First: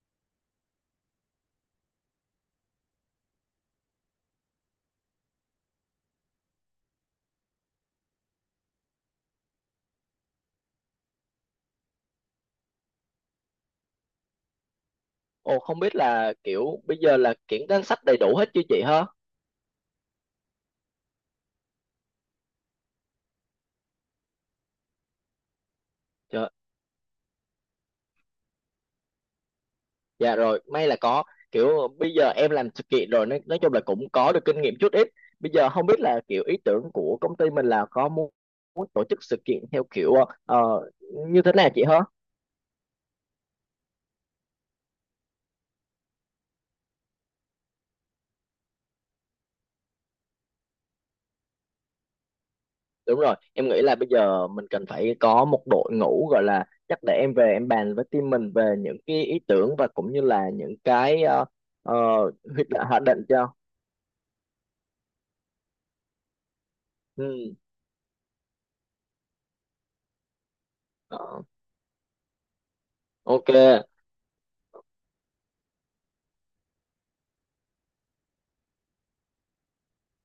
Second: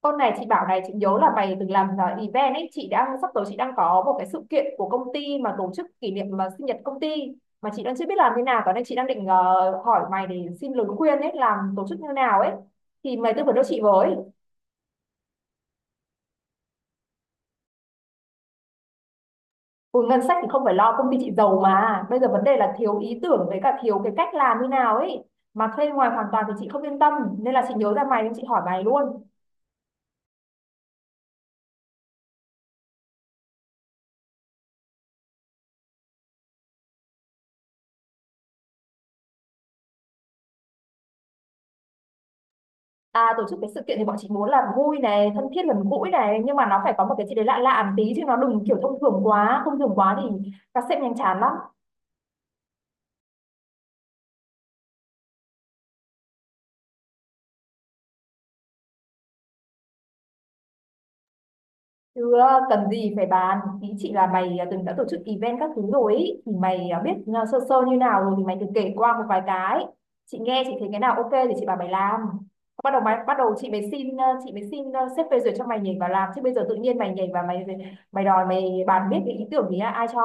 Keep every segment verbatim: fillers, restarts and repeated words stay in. Con này chị bảo này, chị nhớ là mày từng làm uh, event ấy. Chị đang sắp tới, chị đang có một cái sự kiện của công ty mà tổ chức kỷ niệm, mà sinh nhật công ty mà chị đang chưa biết làm thế nào. Tối nay chị đang định ờ, hỏi mày để xin lời khuyên ấy, làm tổ chức như nào ấy, thì mày tư vấn cho chị với. Ồ không biết là kiểu bây giờ là kiểu danh sách đầy đủ hết chưa chị hả? Ừ, ngân sách thì không phải lo, công ty chị giàu, mà bây giờ vấn đề là thiếu ý tưởng với cả thiếu cái cách làm như nào ấy, mà thuê ngoài hoàn toàn Trời, thì chị không yên tâm, nên là chị nhớ ra mày nên chị hỏi mày luôn. dạ rồi, may là có. Kiểu bây giờ em làm sự kiện rồi nên nói chung là cũng có được kinh nghiệm chút ít. Bây giờ không biết là kiểu ý tưởng của công ty mình là có muốn, muốn tổ chức sự kiện theo kiểu ờ, ờ, như thế nào chị hả? À, tổ chức cái sự kiện thì bọn chị muốn là vui này, thân thiết gần gũi này, nhưng mà nó phải có một cái gì đấy lạ lạ một tí, chứ nó đừng kiểu thông thường quá, thông thường quá thì các sếp nhanh chán lắm. Đúng rồi, em nghĩ là bây giờ mình cần phải có một đội ngũ gọi là chắc để em về em bàn với team mình về những cái ý tưởng và cũng như là những cái ờ, ờ, Chứ ờ, cần hoạch gì định phải cho. bàn, ý chị là mày ờ, từng đã tổ chức event các thứ rồi ý, thì mày ờ, biết ờ, Ừ. sơ sơ như nào rồi thì mày cứ kể qua một vài cái. Chị nghe chị thấy cái nào ok Ờ, thì chị bảo mày làm. Bắt đầu mày bắt Ok, đầu chị mới xin ờ, chị mới xin ờ, sếp phê duyệt cho mày nhảy vào làm, chứ bây giờ tự nhiên mày nhảy vào mày mày đòi mày bàn biết cái ý tưởng thì ai cho?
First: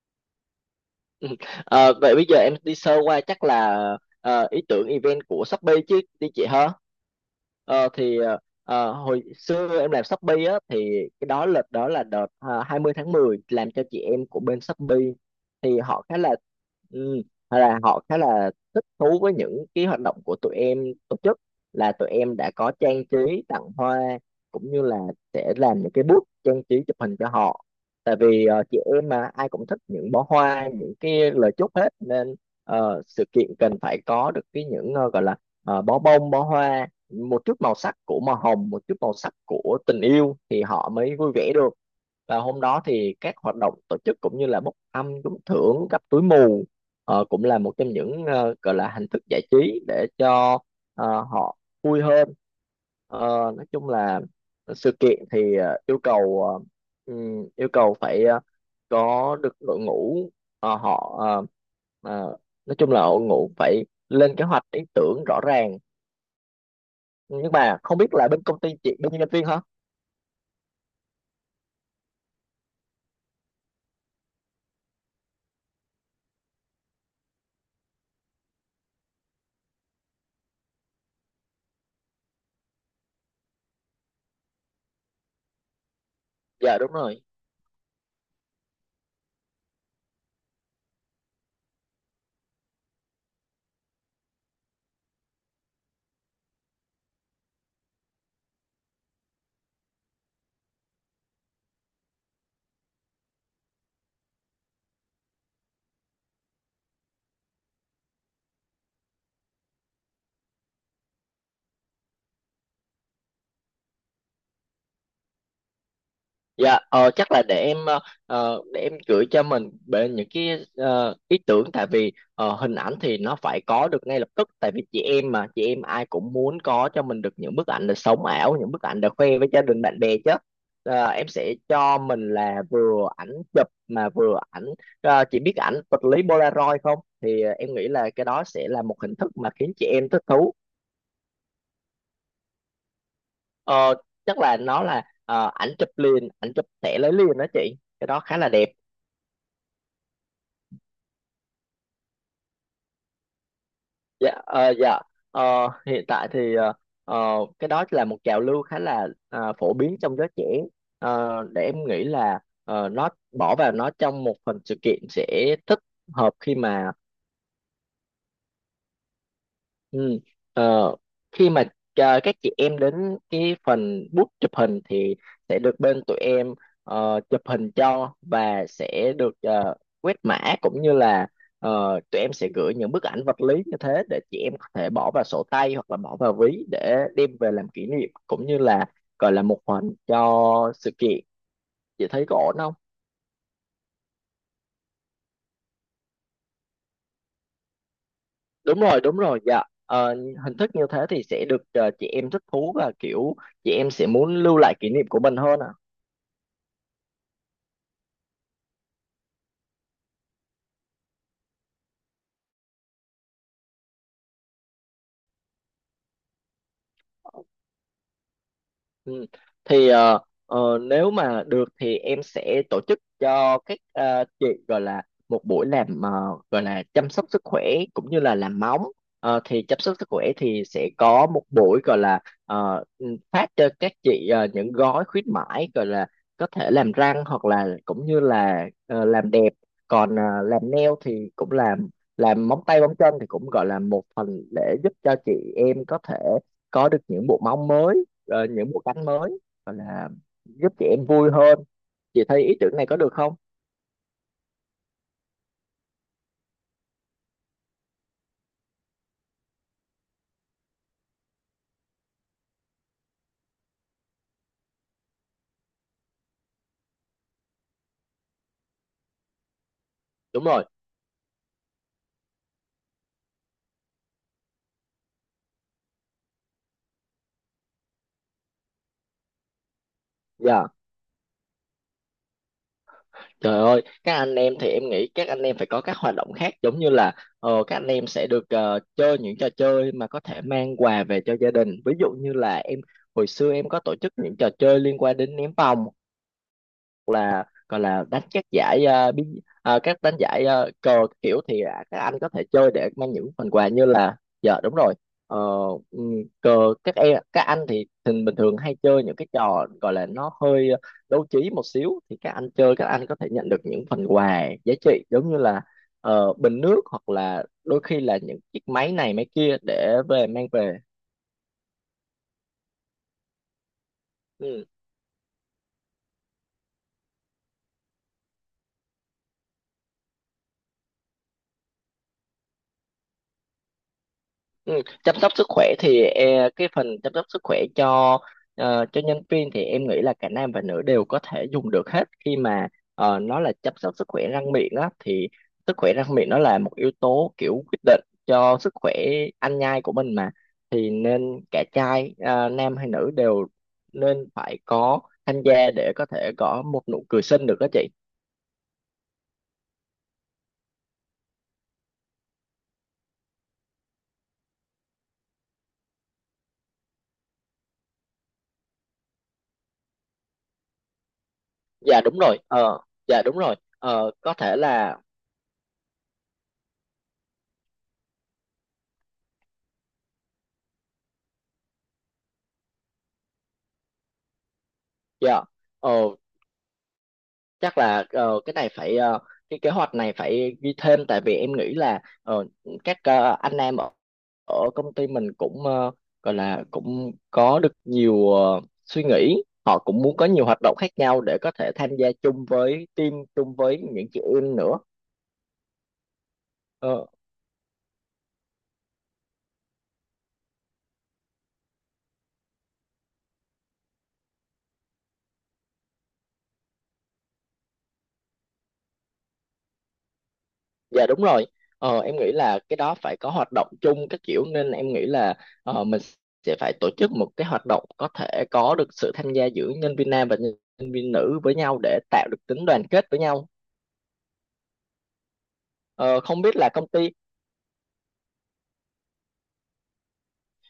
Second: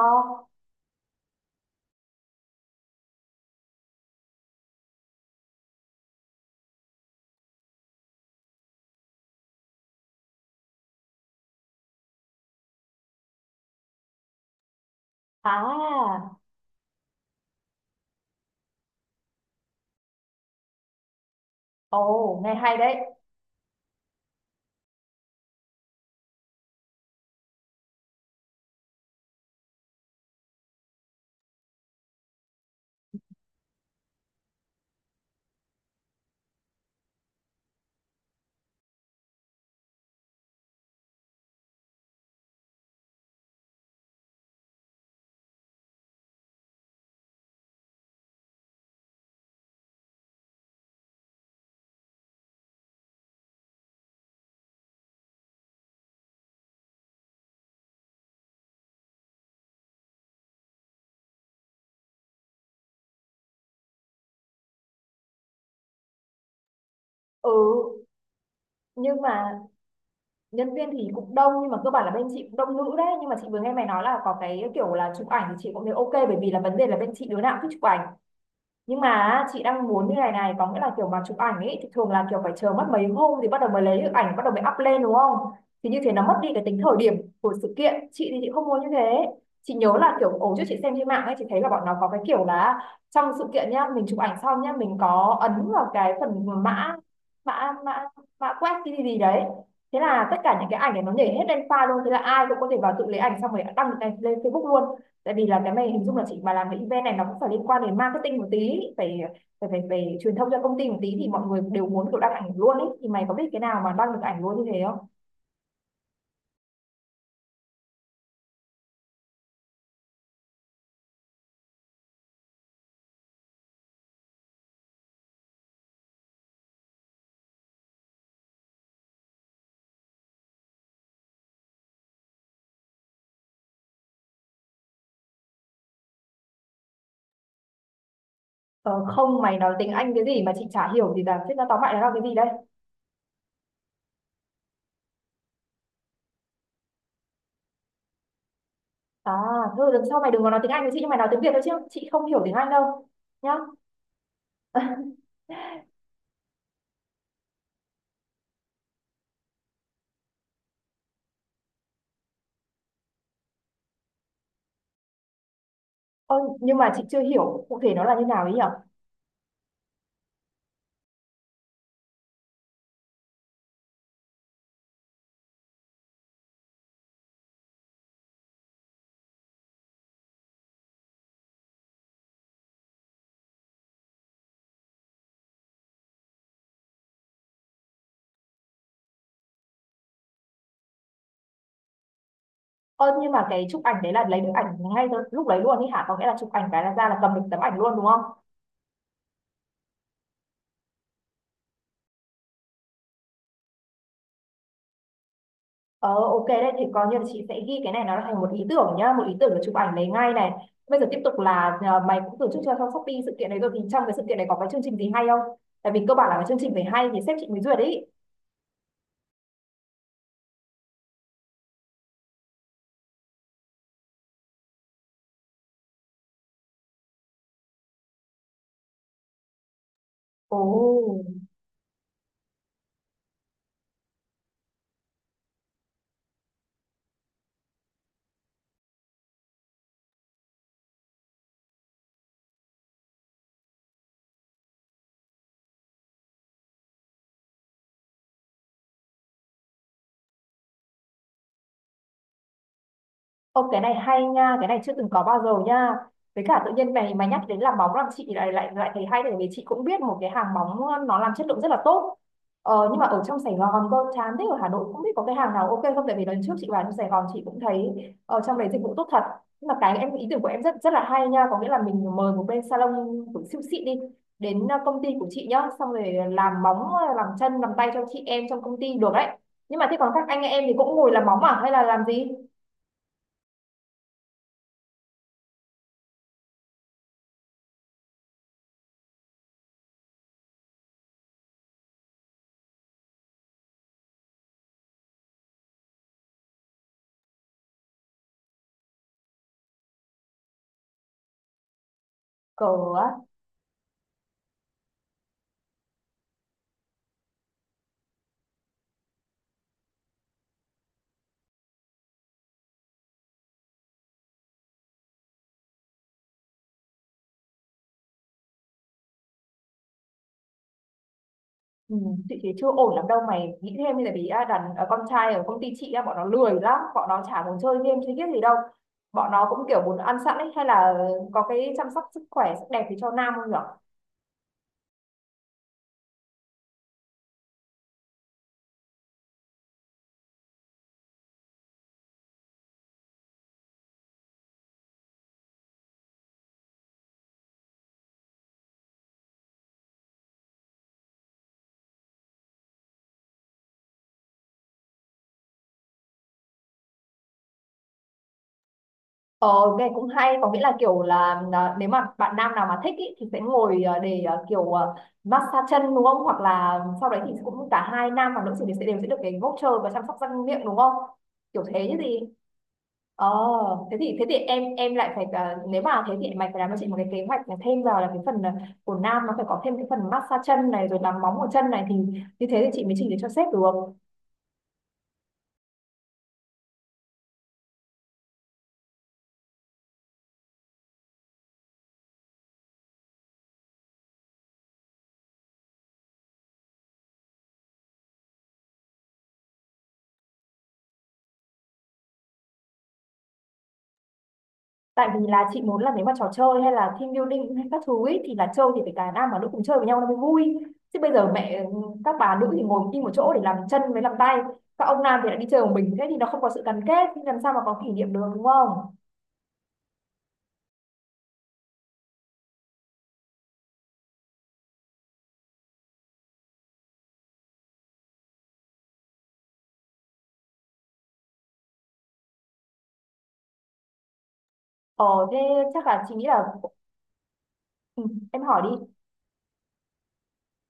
Ờ, vậy bây giờ em đi sơ qua chắc là ờ, ý tưởng event của Shopee chứ đi chị hả? Ờ, thì ờ, ờ, hồi xưa em làm Shopee á thì cái đó lịch đó là đợt ờ, hai mươi tháng mười làm cho chị em của bên Shopee thì họ khá là À, ừ, là họ khá là thích thú với những cái hoạt động của tụi em tổ chức, là tụi em ồ, đã nghe có hay đấy. trang trí tặng hoa cũng như là sẽ làm những cái booth trang trí chụp hình cho họ tại vì ờ, chị em mà ai cũng thích những bó hoa những cái lời chúc hết nên ờ, sự kiện cần phải có được cái những ờ, gọi là ờ, bó bông bó hoa, một chút màu sắc của màu hồng, một chút màu sắc của tình yêu thì họ mới vui vẻ được. Và hôm đó thì các hoạt động tổ chức cũng như là bốc thăm trúng thưởng cặp túi mù ờ, cũng là một trong những ờ, gọi là hình thức giải trí để cho ờ, họ vui hơn. Ờ, nói chung là sự kiện thì ờ, yêu cầu ờ, ừm, yêu cầu phải ờ, có được đội ngũ ờ, họ ờ, ờ, nói chung là đội ngũ phải lên kế hoạch ý tưởng rõ ràng, nhưng Ừ, mà không biết là bên công ty chị bên nhưng nhân viên mà hả. nhân viên thì cũng đông, nhưng mà cơ bản là bên chị cũng đông nữ đấy, nhưng mà chị vừa nghe mày nói là có cái kiểu là chụp ảnh thì chị cũng thấy ok, bởi vì là vấn đề là bên chị đứa nào cũng thích chụp ảnh. Nhưng mà chị đang muốn như này này, có nghĩa là kiểu mà chụp ảnh ấy thì thường là kiểu phải chờ mất mấy hôm thì bắt đầu mới lấy được ảnh, bắt đầu mới up lên đúng không, thì như thế nó mất đi cái Dạ tính đúng thời điểm rồi. của sự kiện, chị thì chị không muốn như thế. Chị nhớ là kiểu ổ trước chị xem trên mạng ấy, chị thấy là bọn nó có cái kiểu là trong sự kiện nhá, mình chụp ảnh xong nhá, mình có ấn vào cái phần mã, mã mã mã quét cái gì gì đấy, thế là tất cả những cái ảnh này nó nhảy hết lên file luôn, thế là ai cũng có thể vào tự lấy ảnh xong rồi đăng lên lên Facebook luôn. Tại vì là cái này hình dung là chị mà làm cái event này nó cũng phải liên quan đến marketing một tí, phải phải phải, phải truyền thông cho công ty một tí, thì mọi người đều muốn kiểu đăng ảnh luôn ấy, thì mày có biết cái nào mà đăng được ảnh luôn như thế không? Dạ ờ, chắc là để em ờ, ờ, để em gửi cho mình về những cái ờ, ý tưởng, tại vì ờ, hình ảnh thì nó phải có được ngay lập tức, tại vì chị em mà chị em ai cũng muốn có cho mình được những bức ảnh là sống ảo, những bức ảnh để khoe với gia đình bạn bè chứ. Ờ, em sẽ cho mình là vừa ảnh chụp mà vừa ảnh, ờ, chị biết ảnh vật lý Polaroid không thì ờ, em nghĩ là cái đó sẽ là một ờ, hình thức Không, mà mày khiến nói chị tiếng em Anh thích cái gì mà thú. chị chả hiểu, thì là thế, nó tóm lại là cái gì đây? Ờ, chắc là nó là ờ, ảnh chụp liền, ảnh chụp thẻ lấy liền đó chị. Cái đó khá là đẹp. À, thôi lần sau mày đừng có nói tiếng Anh với chị, nhưng mày nói tiếng Việt thôi, chứ chị không hiểu tiếng Anh đâu nhá. Dạ, ờ, dạ. Ờ, hiện tại thì ờ, ờ, cái đó là một trào lưu khá là ờ, phổ biến trong giới trẻ. Ờ, để em nghĩ là ờ, nó bỏ vào nó trong một phần sự kiện sẽ thích hợp Ơ, khi nhưng mà. mà chị chưa hiểu cụ thể nó là như nào ấy nhỉ? Ừ. Ờ, khi mà à, các chị em đến cái phần bút chụp hình thì sẽ được bên tụi em ờ, chụp hình cho và sẽ được ờ, quét mã cũng như là ờ, tụi em sẽ gửi những bức ảnh vật lý như thế để chị em có thể bỏ vào sổ tay hoặc là bỏ vào ví để đem về làm kỷ niệm cũng như là gọi là một phần cho sự kiện. Chị thấy có ổn không? Ơ, nhưng mà cái chụp ảnh đấy là lấy được ảnh ngay từ lúc đấy luôn ấy hả? Có nghĩa là chụp ảnh cái là ra là cầm được tấm ảnh luôn đúng không? Đúng rồi, đúng rồi, dạ. Ờ, hình thức như thế thì sẽ được ờ, chị em thích thú và kiểu chị em sẽ muốn lưu lại kỷ niệm của mình hơn ạ. Ờ ok đấy, thì coi như là chị sẽ ghi cái này nó thành một ý tưởng nhá, một ý tưởng để chụp ảnh lấy ngay này. Bây giờ tiếp tục là à, mày cũng tổ chức cho trong Shopee sự kiện đấy rồi, thì trong cái sự kiện này có cái chương trình gì hay không? Tại vì cơ bản là cái chương trình phải hay thì sếp chị mới duyệt đấy. Ừ. Thì ờ, ờ, nếu mà được thì em sẽ tổ chức cho các ờ, chị gọi là một buổi làm ờ, gọi là chăm sóc sức khỏe cũng như là làm móng. Ờ, thì chăm sóc sức khỏe Ồ. thì sẽ có một buổi gọi là ờ, ừ, phát cho các chị ờ, những gói khuyến mãi gọi là có thể làm răng hoặc là cũng như là ờ, làm đẹp. Còn ờ, làm nail thì cũng làm làm móng tay móng chân thì cũng gọi là một phần để giúp cho chị em có thể có được những bộ móng mới, ờ, những bộ cánh mới, hoặc là giúp chị em vui hơn. Chị thấy ý tưởng này có được không? Ô cái này hay nha, cái này chưa từng có bao giờ nha. Với cả tự nhiên mày mày nhắc đến làm móng làm chị lại lại lại thấy hay, tại vì chị cũng biết một cái hàng móng nó làm chất lượng rất là tốt. Ờ, nhưng mà ở trong Sài Gòn cơ chán thế, ở Hà Nội cũng biết có cái hàng nào ok không, tại vì lần trước chị vào trong Sài Gòn chị cũng thấy ở trong đấy dịch vụ tốt thật. Nhưng mà cái em ý tưởng Đúng của em rồi. rất rất là hay nha, có nghĩa là mình mời một bên salon của siêu xịn đi đến ờ, công ty của chị nhá, xong rồi làm móng, ờ, làm chân, làm tay cho chị em trong công ty được đấy. Nhưng mà thế còn các anh em Dạ, thì cũng ngồi làm móng à hay là làm gì? trời ơi, các anh em thì em nghĩ các anh em phải có các hoạt động khác giống như là ờ, các anh em sẽ được ờ, chơi những trò chơi mà có thể mang quà về cho gia đình. Ví dụ như là em hồi xưa em có tổ chức những trò chơi liên quan đến ném vòng, còn là đánh các giải ờ, bí, ờ, các đánh giải ờ, cờ kiểu thì à, các anh có thể Cờ chơi để á. mang những phần quà như là. Dạ đúng rồi. Ờ, ừm, cờ các em các anh thì thường bình thường hay chơi những cái trò gọi là nó hơi đấu trí một xíu thì các anh chơi các anh có thể nhận được những phần quà giá trị giống như là ờ, bình nước hoặc là đôi khi là những chiếc máy này máy kia để về mang về. Ừ, chị thấy chưa ổn lắm đâu, mày nghĩ thêm đi, tại vì à, đàn Ừ. à, con trai ở công ty chị á, bọn nó lười lắm, bọn nó chả muốn chơi game chơi biết gì đâu, bọn nó cũng kiểu muốn ăn sẵn ấy, hay là có cái chăm sóc sức khỏe sắc đẹp thì cho nam không nhở? Ừ, chăm sóc sức khỏe thì e, cái phần chăm sóc sức khỏe cho ờ, cho nhân viên thì em nghĩ là cả nam và nữ đều có thể dùng được hết, khi mà ờ, nó là chăm sóc sức khỏe răng miệng á thì sức khỏe răng miệng nó là một yếu tố kiểu quyết định cho sức khỏe ăn nhai của mình mà, thì nên cả trai ờ, nam hay nữ đều nên phải có tham gia để có thể có một nụ cười xinh được đó chị. Ờ nghe cũng hay, có nghĩa là kiểu là à, nếu mà bạn nam nào mà thích ý, thì sẽ ngồi à, để à, kiểu à, massage chân đúng không, hoặc là sau đấy thì cũng cả hai nam và nữ thì sẽ đều sẽ được cái voucher và chăm sóc răng miệng đúng không, kiểu thế chứ Dạ đúng gì. rồi, ờ, dạ Ờ, đúng rồi, thế ờ, thì thế có thì thể em em là. lại phải ờ, nếu mà thế thì mày phải làm cho chị một cái kế hoạch là thêm vào là cái phần ờ, của nam, nó phải có thêm cái phần massage chân này rồi làm móng ở chân này, thì như thế thì chị mới trình được cho sếp được. Dạ. Ờ, chắc là ờ, cái này phải ờ, cái kế hoạch này phải ghi thêm, tại vì em nghĩ là ờ, các ờ, anh em ở ở công ty mình cũng ờ, gọi là cũng có được nhiều ờ, suy nghĩ, họ cũng muốn có nhiều hoạt động khác nhau để có thể tham gia chung với team chung với những chị em nữa. Tại vì là chị muốn là nếu mà trò chơi hay là Ờ, team building hay các thứ ý, thì là chơi thì phải cả nam và nữ cùng chơi với nhau nó mới vui. Chứ bây giờ mẹ ừ, các bà nữ thì ngồi im một chỗ để làm chân với làm tay, các ông nam thì lại đi chơi một mình, thế thì nó không có sự gắn kết, thì làm sao mà có kỷ niệm được đúng không? Dạ đúng rồi. Ờ, em nghĩ là cái đó phải có hoạt động chung các kiểu, nên em nghĩ là ờ, mình sẽ phải tổ chức một cái hoạt động có thể có được sự tham gia giữa nhân viên nam và nhân viên nữ với nhau để tạo được tính đoàn kết với nhau. Ờ thế chắc là chị Ờ, nghĩ không là biết là công ty, ừ, em hỏi đi.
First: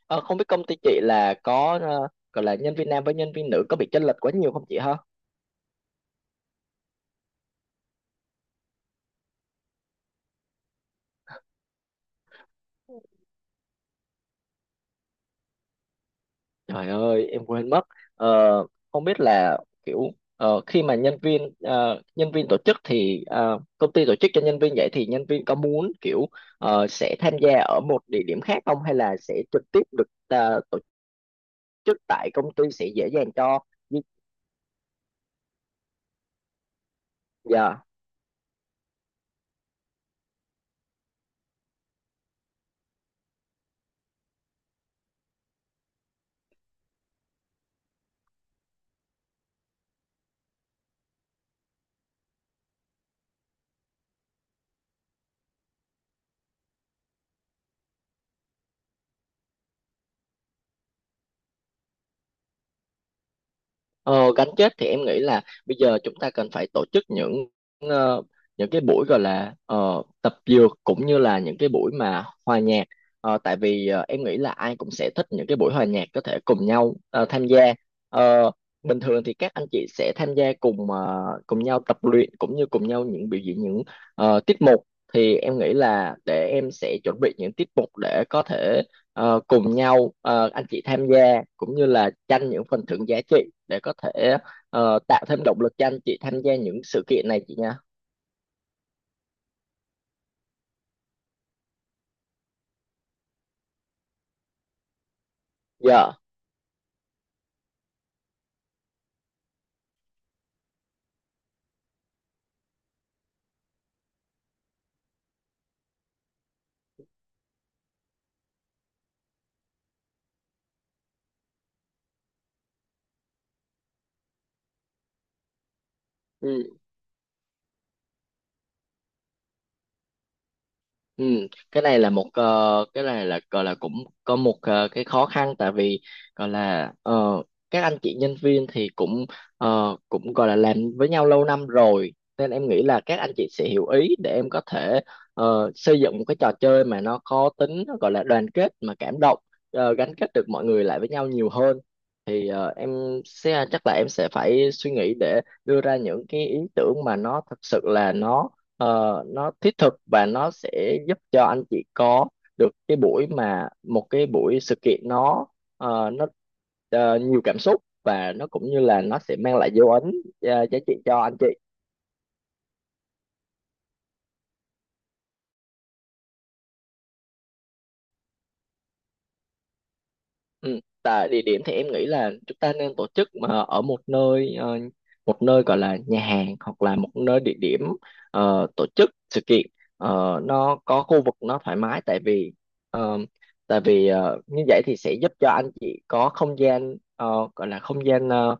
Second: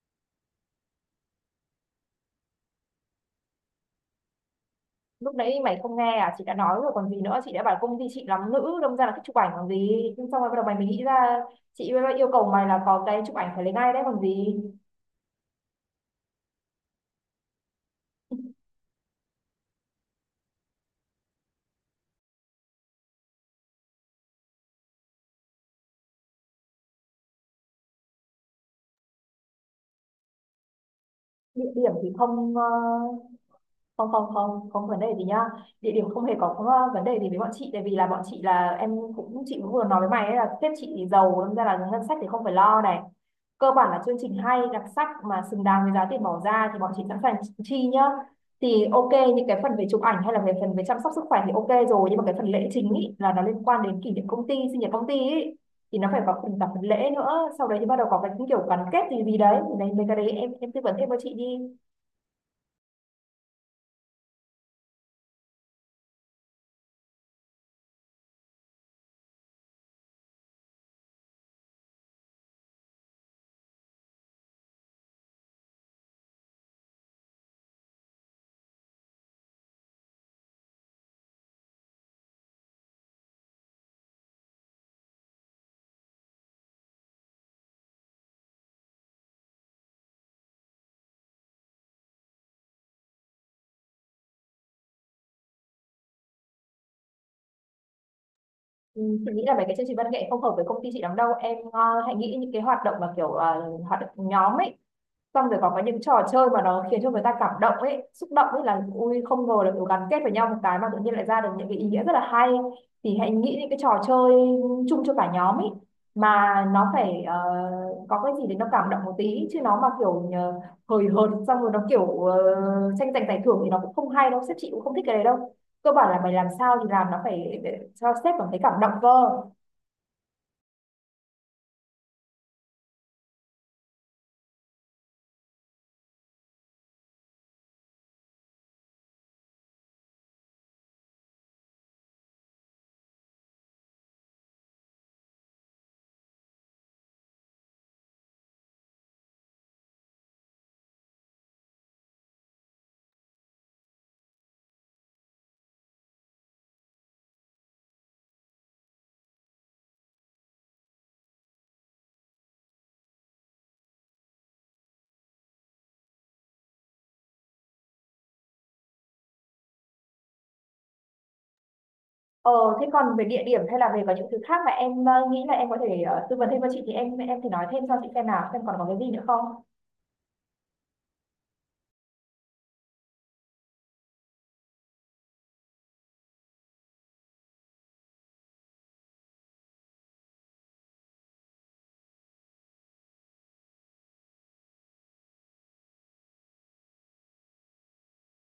ờ, không biết công ty chị là có ờ, gọi là nhân viên nam với nhân viên nữ có bị chênh lệch quá nhiều không chị ha? Lúc nãy mày không nghe à, chị đã nói rồi còn gì nữa, chị đã bảo công ty chị làm nữ đâm ra là cái chụp ảnh còn gì. Nhưng xong rồi bắt đầu mày mới nghĩ ra, chị yêu cầu mày là có cái chụp ảnh phải lấy ngay đấy còn gì. Trời ơi, em quên mất. Ờ, không biết là kiểu ờ, khi mà nhân viên ờ, nhân viên tổ chức thì ờ, công ty tổ chức cho nhân viên vậy thì nhân viên có muốn kiểu ờ, sẽ tham gia ở một địa điểm khác không hay là sẽ trực tiếp được ờ, tổ Địa điểm chức thì tại công không ờ, ty sẽ dễ dàng cho? không không không không vấn đề gì nhá, địa điểm không hề có ờ, vấn đề gì với bọn chị, tại Dạ. vì là bọn chị là em cũng, chị cũng vừa nói với mày ấy, là sếp chị thì giàu, nên ra là ngân sách thì không phải lo này, cơ bản là chương trình hay đặc sắc mà xứng đáng với giá tiền bỏ ra thì bọn chị sẵn sàng chi nhá. Thì ok, những cái phần về chụp ảnh hay là về phần về chăm sóc sức khỏe thì ok rồi, nhưng mà cái phần lễ chính ý, là nó liên quan đến kỷ niệm công ty, sinh nhật công ty ý, thì nó phải có phần cả phần lễ nữa, sau đấy thì bắt đầu có cái kiểu gắn kết gì gì đấy, thì đấy mấy cái đấy em em tư vấn thêm cho chị đi. Ờ, gắn kết thì em nghĩ là bây giờ chúng ta cần phải tổ chức những ờ, những cái buổi gọi là ờ, tập dược cũng như là những cái buổi mà hòa nhạc. Ờ, tại vì ờ, em nghĩ là ai cũng sẽ thích những cái buổi hòa nhạc có thể cùng nhau ờ, tham gia. Ờ, bình thường thì các anh chị sẽ tham gia cùng ờ, cùng nhau tập luyện cũng như cùng nhau những biểu diễn những ờ, tiết mục, thì em nghĩ là để em sẽ chuẩn bị những tiết mục để có thể ờ, cùng nhau ờ, anh chị tham gia cũng như là tranh những phần thưởng giá trị để có thể ờ, tạo thêm động lực cho anh chị tham gia những sự kiện này chị nha. Ừ, chị nghĩ là mấy cái chương trình văn nghệ không hợp với công ty chị lắm đâu em, ờ, hãy nghĩ những cái hoạt động mà kiểu ờ, hoạt động nhóm ấy, xong rồi còn có những Dạ. trò chơi mà nó khiến cho người ta cảm động ấy, xúc động ấy, là ui không ngờ là kiểu gắn kết với nhau một cái mà tự nhiên lại ra được những cái ý nghĩa rất là hay, thì hãy nghĩ những cái trò chơi chung cho cả nhóm ấy, mà nó phải ờ, có cái gì để nó cảm động một tí, chứ nó mà kiểu ờ, hời hợt, xong rồi nó kiểu uh, tranh giành giải thưởng thì nó cũng không hay đâu, sếp chị cũng không thích cái đấy đâu, cơ bản là mày làm Ừ. sao thì làm nó phải để cho sếp cảm thấy cảm động cơ. Ừ, cái này là một ờ, cái này là gọi là cũng có một ờ, cái khó khăn, tại vì gọi là ờ, các anh chị nhân viên thì cũng ờ, cũng gọi là làm với nhau lâu năm rồi, nên em nghĩ là các anh chị sẽ hiểu ý để em có thể ờ, xây dựng một cái trò chơi mà nó có tính nó gọi là đoàn kết mà cảm động, ờ, gắn kết được mọi người lại với nhau nhiều hơn. Thì ờ, em sẽ chắc là em sẽ phải suy nghĩ để đưa ra những cái ý tưởng mà nó thật sự là nó, Ờ, nó thiết thực và nó sẽ giúp cho anh chị có được cái buổi mà một cái buổi sự kiện nó ờ, nó ờ, nhiều cảm xúc, và nó cũng như là nó sẽ mang lại dấu ấn ờ, giá trị cho anh chị. Ờ, thế còn về địa điểm hay là về có những thứ khác mà em ờ, nghĩ là em có thể ờ, tư vấn thêm cho chị thì em em thì nói thêm cho chị xem nào, xem còn có cái gì nữa không. Ừ. Tại địa điểm thì em nghĩ là chúng ta nên tổ chức mà ở một nơi, ờ, một nơi gọi là nhà hàng hoặc là một nơi địa điểm ờ, tổ chức sự kiện. Ờ, nó có khu vực nó thoải mái, tại vì ờ, tại vì ờ, như vậy thì sẽ giúp cho anh chị có không gian, ờ, gọi là không gian, ờ,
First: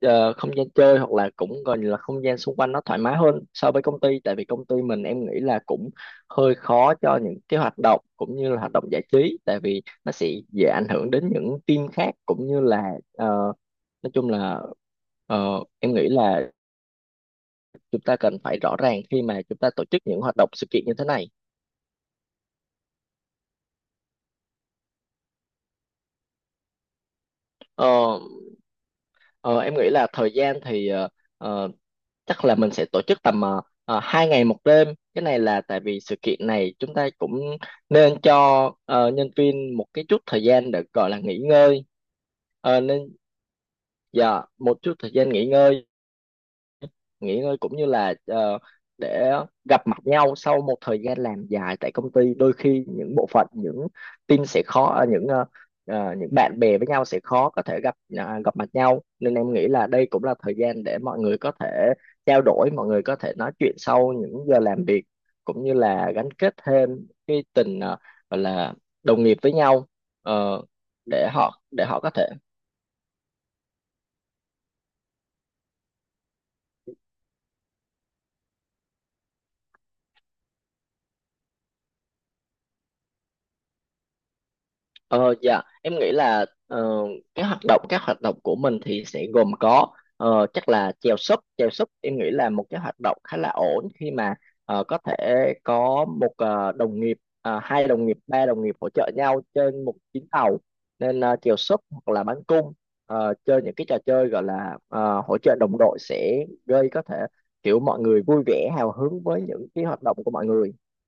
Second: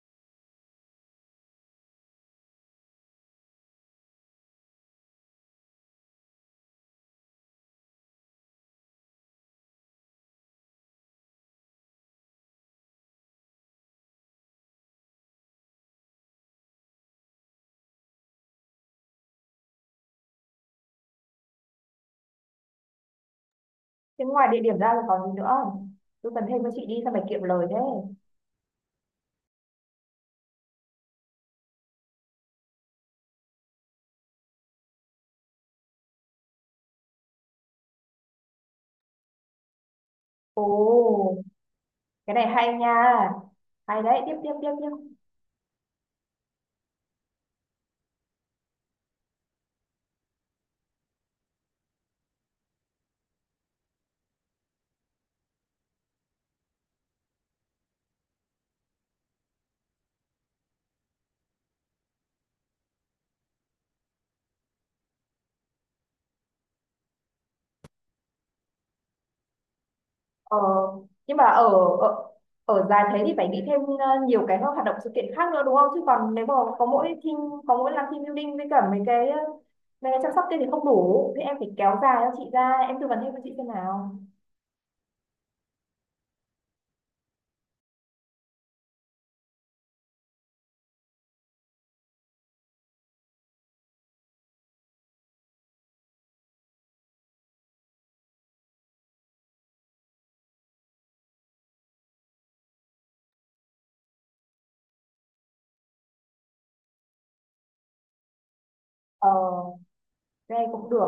ờ, không gian chơi hoặc là cũng gọi là không gian xung quanh nó thoải mái hơn so với công ty, tại vì công ty mình em nghĩ là cũng hơi khó cho những cái hoạt động cũng như là hoạt động giải trí, tại vì nó sẽ dễ ảnh hưởng đến những team khác cũng như là ờ, nói chung là ờ, em nghĩ là chúng ta cần phải rõ ràng khi mà chúng ta tổ chức những hoạt động sự kiện như thế này. Thế ngoài địa điểm ra là còn gì nữa không? Tư vấn thêm cho chị đi, sao phải kiệm lời thế. Ờ, ờ, em nghĩ là thời gian thì ờ, ờ, chắc là mình sẽ tổ chức tầm uh, hai ngày một đêm. Cái này là tại vì sự kiện này chúng ta cũng nên cho ờ, nhân viên một cái chút thời Ồ, gian để gọi là nghỉ ngơi. cái này hay Ờ, nên nha. Hay đấy, tiếp dạ tiếp tiếp một tiếp. chút thời gian nghỉ ngơi, nghỉ ngơi cũng như là ờ, để gặp mặt nhau sau một thời gian làm dài tại công ty, đôi khi những bộ phận những team sẽ khó, ờ, những ờ, ờ, những bạn bè với nhau sẽ khó có thể gặp à, gặp mặt nhau, nên em nghĩ là đây cũng là thời gian để mọi người có thể trao đổi, mọi người có thể nói chuyện sau những giờ làm việc cũng như là gắn kết thêm cái tình ờ, gọi là đồng nghiệp với nhau. Ờ, Ờ, để nhưng mà họ ở để họ có ở thể. ở dài thế thì phải nghĩ thêm ờ, nhiều cái hoạt động sự kiện khác nữa đúng không? Chứ còn nếu mà có mỗi team, có mỗi làm team building với cả mấy cái ờ, mấy cái chăm sóc kia thì không đủ. Thế em phải kéo dài cho chị ra, em tư vấn thêm cho chị xem nào. Ờ dạ em nghĩ là ờ, cái hoạt động các hoạt động của mình thì sẽ gồm có ờ, chắc là chèo súp. Chèo súp em nghĩ là một cái hoạt động khá là ổn khi mà ờ, có thể có một ờ, đồng nghiệp, ờ, hai đồng nghiệp, ba đồng nghiệp hỗ trợ nhau trên một chuyến tàu, nên ờ, chèo súp hoặc là bắn cung, ờ, chơi những cái trò chơi gọi là ờ, hỗ trợ đồng đội sẽ gây có thể kiểu mọi người vui vẻ hào hứng Ờ, với những cái hoạt động của mọi nghe người. cũng được.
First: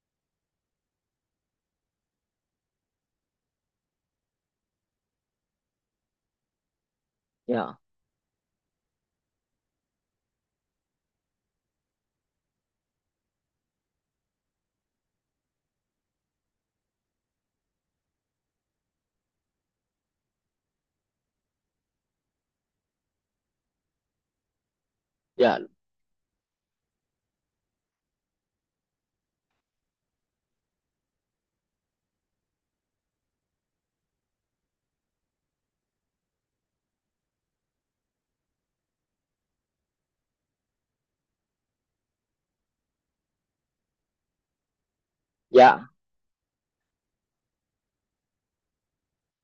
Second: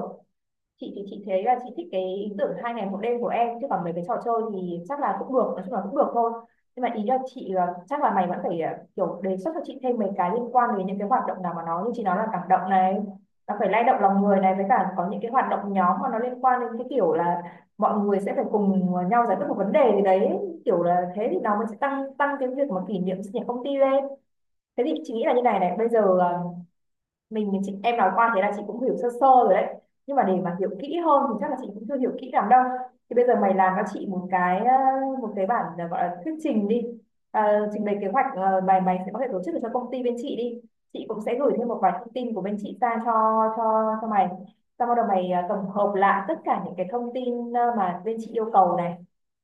Chị thì chị thấy là chị thích cái ý tưởng hai ngày một đêm của em, chứ còn mấy cái trò chơi thì chắc là cũng được, nói chung là cũng được thôi. Nhưng mà ý là chị ờ, Dạ, chắc là mày vẫn phải ờ, kiểu đề xuất cho chị thêm mấy cái liên quan đến những cái hoạt động nào mà nó như chị nói là cảm động này, nó phải lay động lòng người này, với cả có những cái hoạt động nhóm mà nó liên quan đến cái kiểu là mọi người sẽ phải cùng nhau giải quyết một vấn đề gì đấy, kiểu là thế thì nó mới sẽ tăng tăng cái việc mà kỷ niệm sinh nhật công ty lên. Thế thì chị nghĩ là như dạ, này này, bây giờ ờ, mình mình chị em nói qua thế là chị cũng hiểu sơ sơ rồi đấy, nhưng mà để mà hiểu kỹ hơn thì chắc là chị cũng chưa hiểu kỹ lắm đâu, thì bây giờ mày làm cho chị một cái ờ, một cái bản ờ, gọi là thuyết trình đi. Ờ, trình bày kế hoạch ờ, mày mày sẽ có thể tổ chức được cho công ty bên chị đi, chị cũng sẽ gửi thêm một vài thông tin của bên chị sang cho cho cho mày, xong bắt đầu mày ờ, tổng dạ. hợp lại tất cả những cái thông tin ờ, mà bên chị yêu cầu này,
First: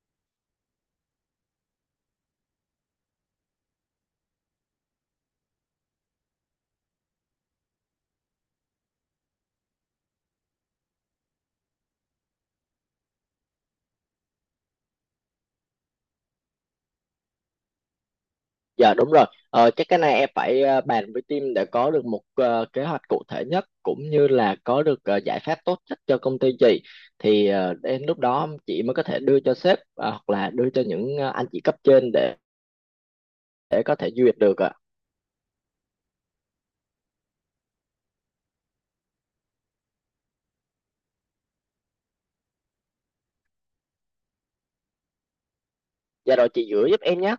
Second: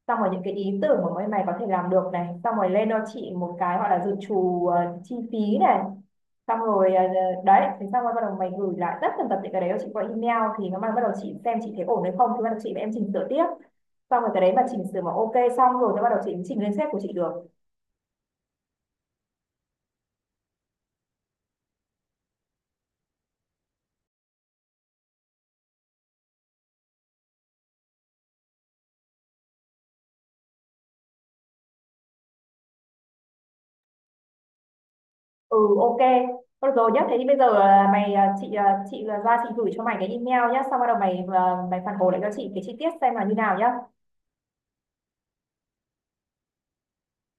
xong rồi những cái ý tưởng mà bên mày có thể làm được này, xong rồi lên cho chị một cái gọi là dự trù ờ, chi phí này, xong rồi ờ, đấy thế xong rồi bắt đầu mày gửi lại tất tần tật những cái đấy cho chị qua email, thì nó bắt đầu chị xem chị thấy ổn hay không thì bắt đầu chị và em chỉnh sửa tiếp, xong rồi cái đấy mà chỉnh sửa mà ok xong rồi thì bắt đầu chị chỉnh lên sếp của chị được. Dạ đúng rồi, ờ, chắc cái này em phải ờ, bàn với team để có được một ờ, kế hoạch cụ thể nhất cũng như là có được ờ, giải pháp tốt nhất cho công ty chị, thì ờ, đến lúc đó chị mới có thể đưa cho sếp ờ, hoặc là đưa cho những ờ, anh chị cấp trên để để có thể duyệt được ạ. Ừ ok. Thôi được rồi nhá, thế thì bây giờ à, mày à, chị à, chị à, ra chị gửi cho mày cái email nhá, xong bắt đầu mày à, mày phản hồi lại cho chị cái chi tiết xem là như nào nhá. Dạ rồi chị gửi giúp em nhé.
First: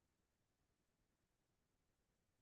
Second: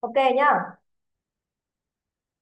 Ok nhá.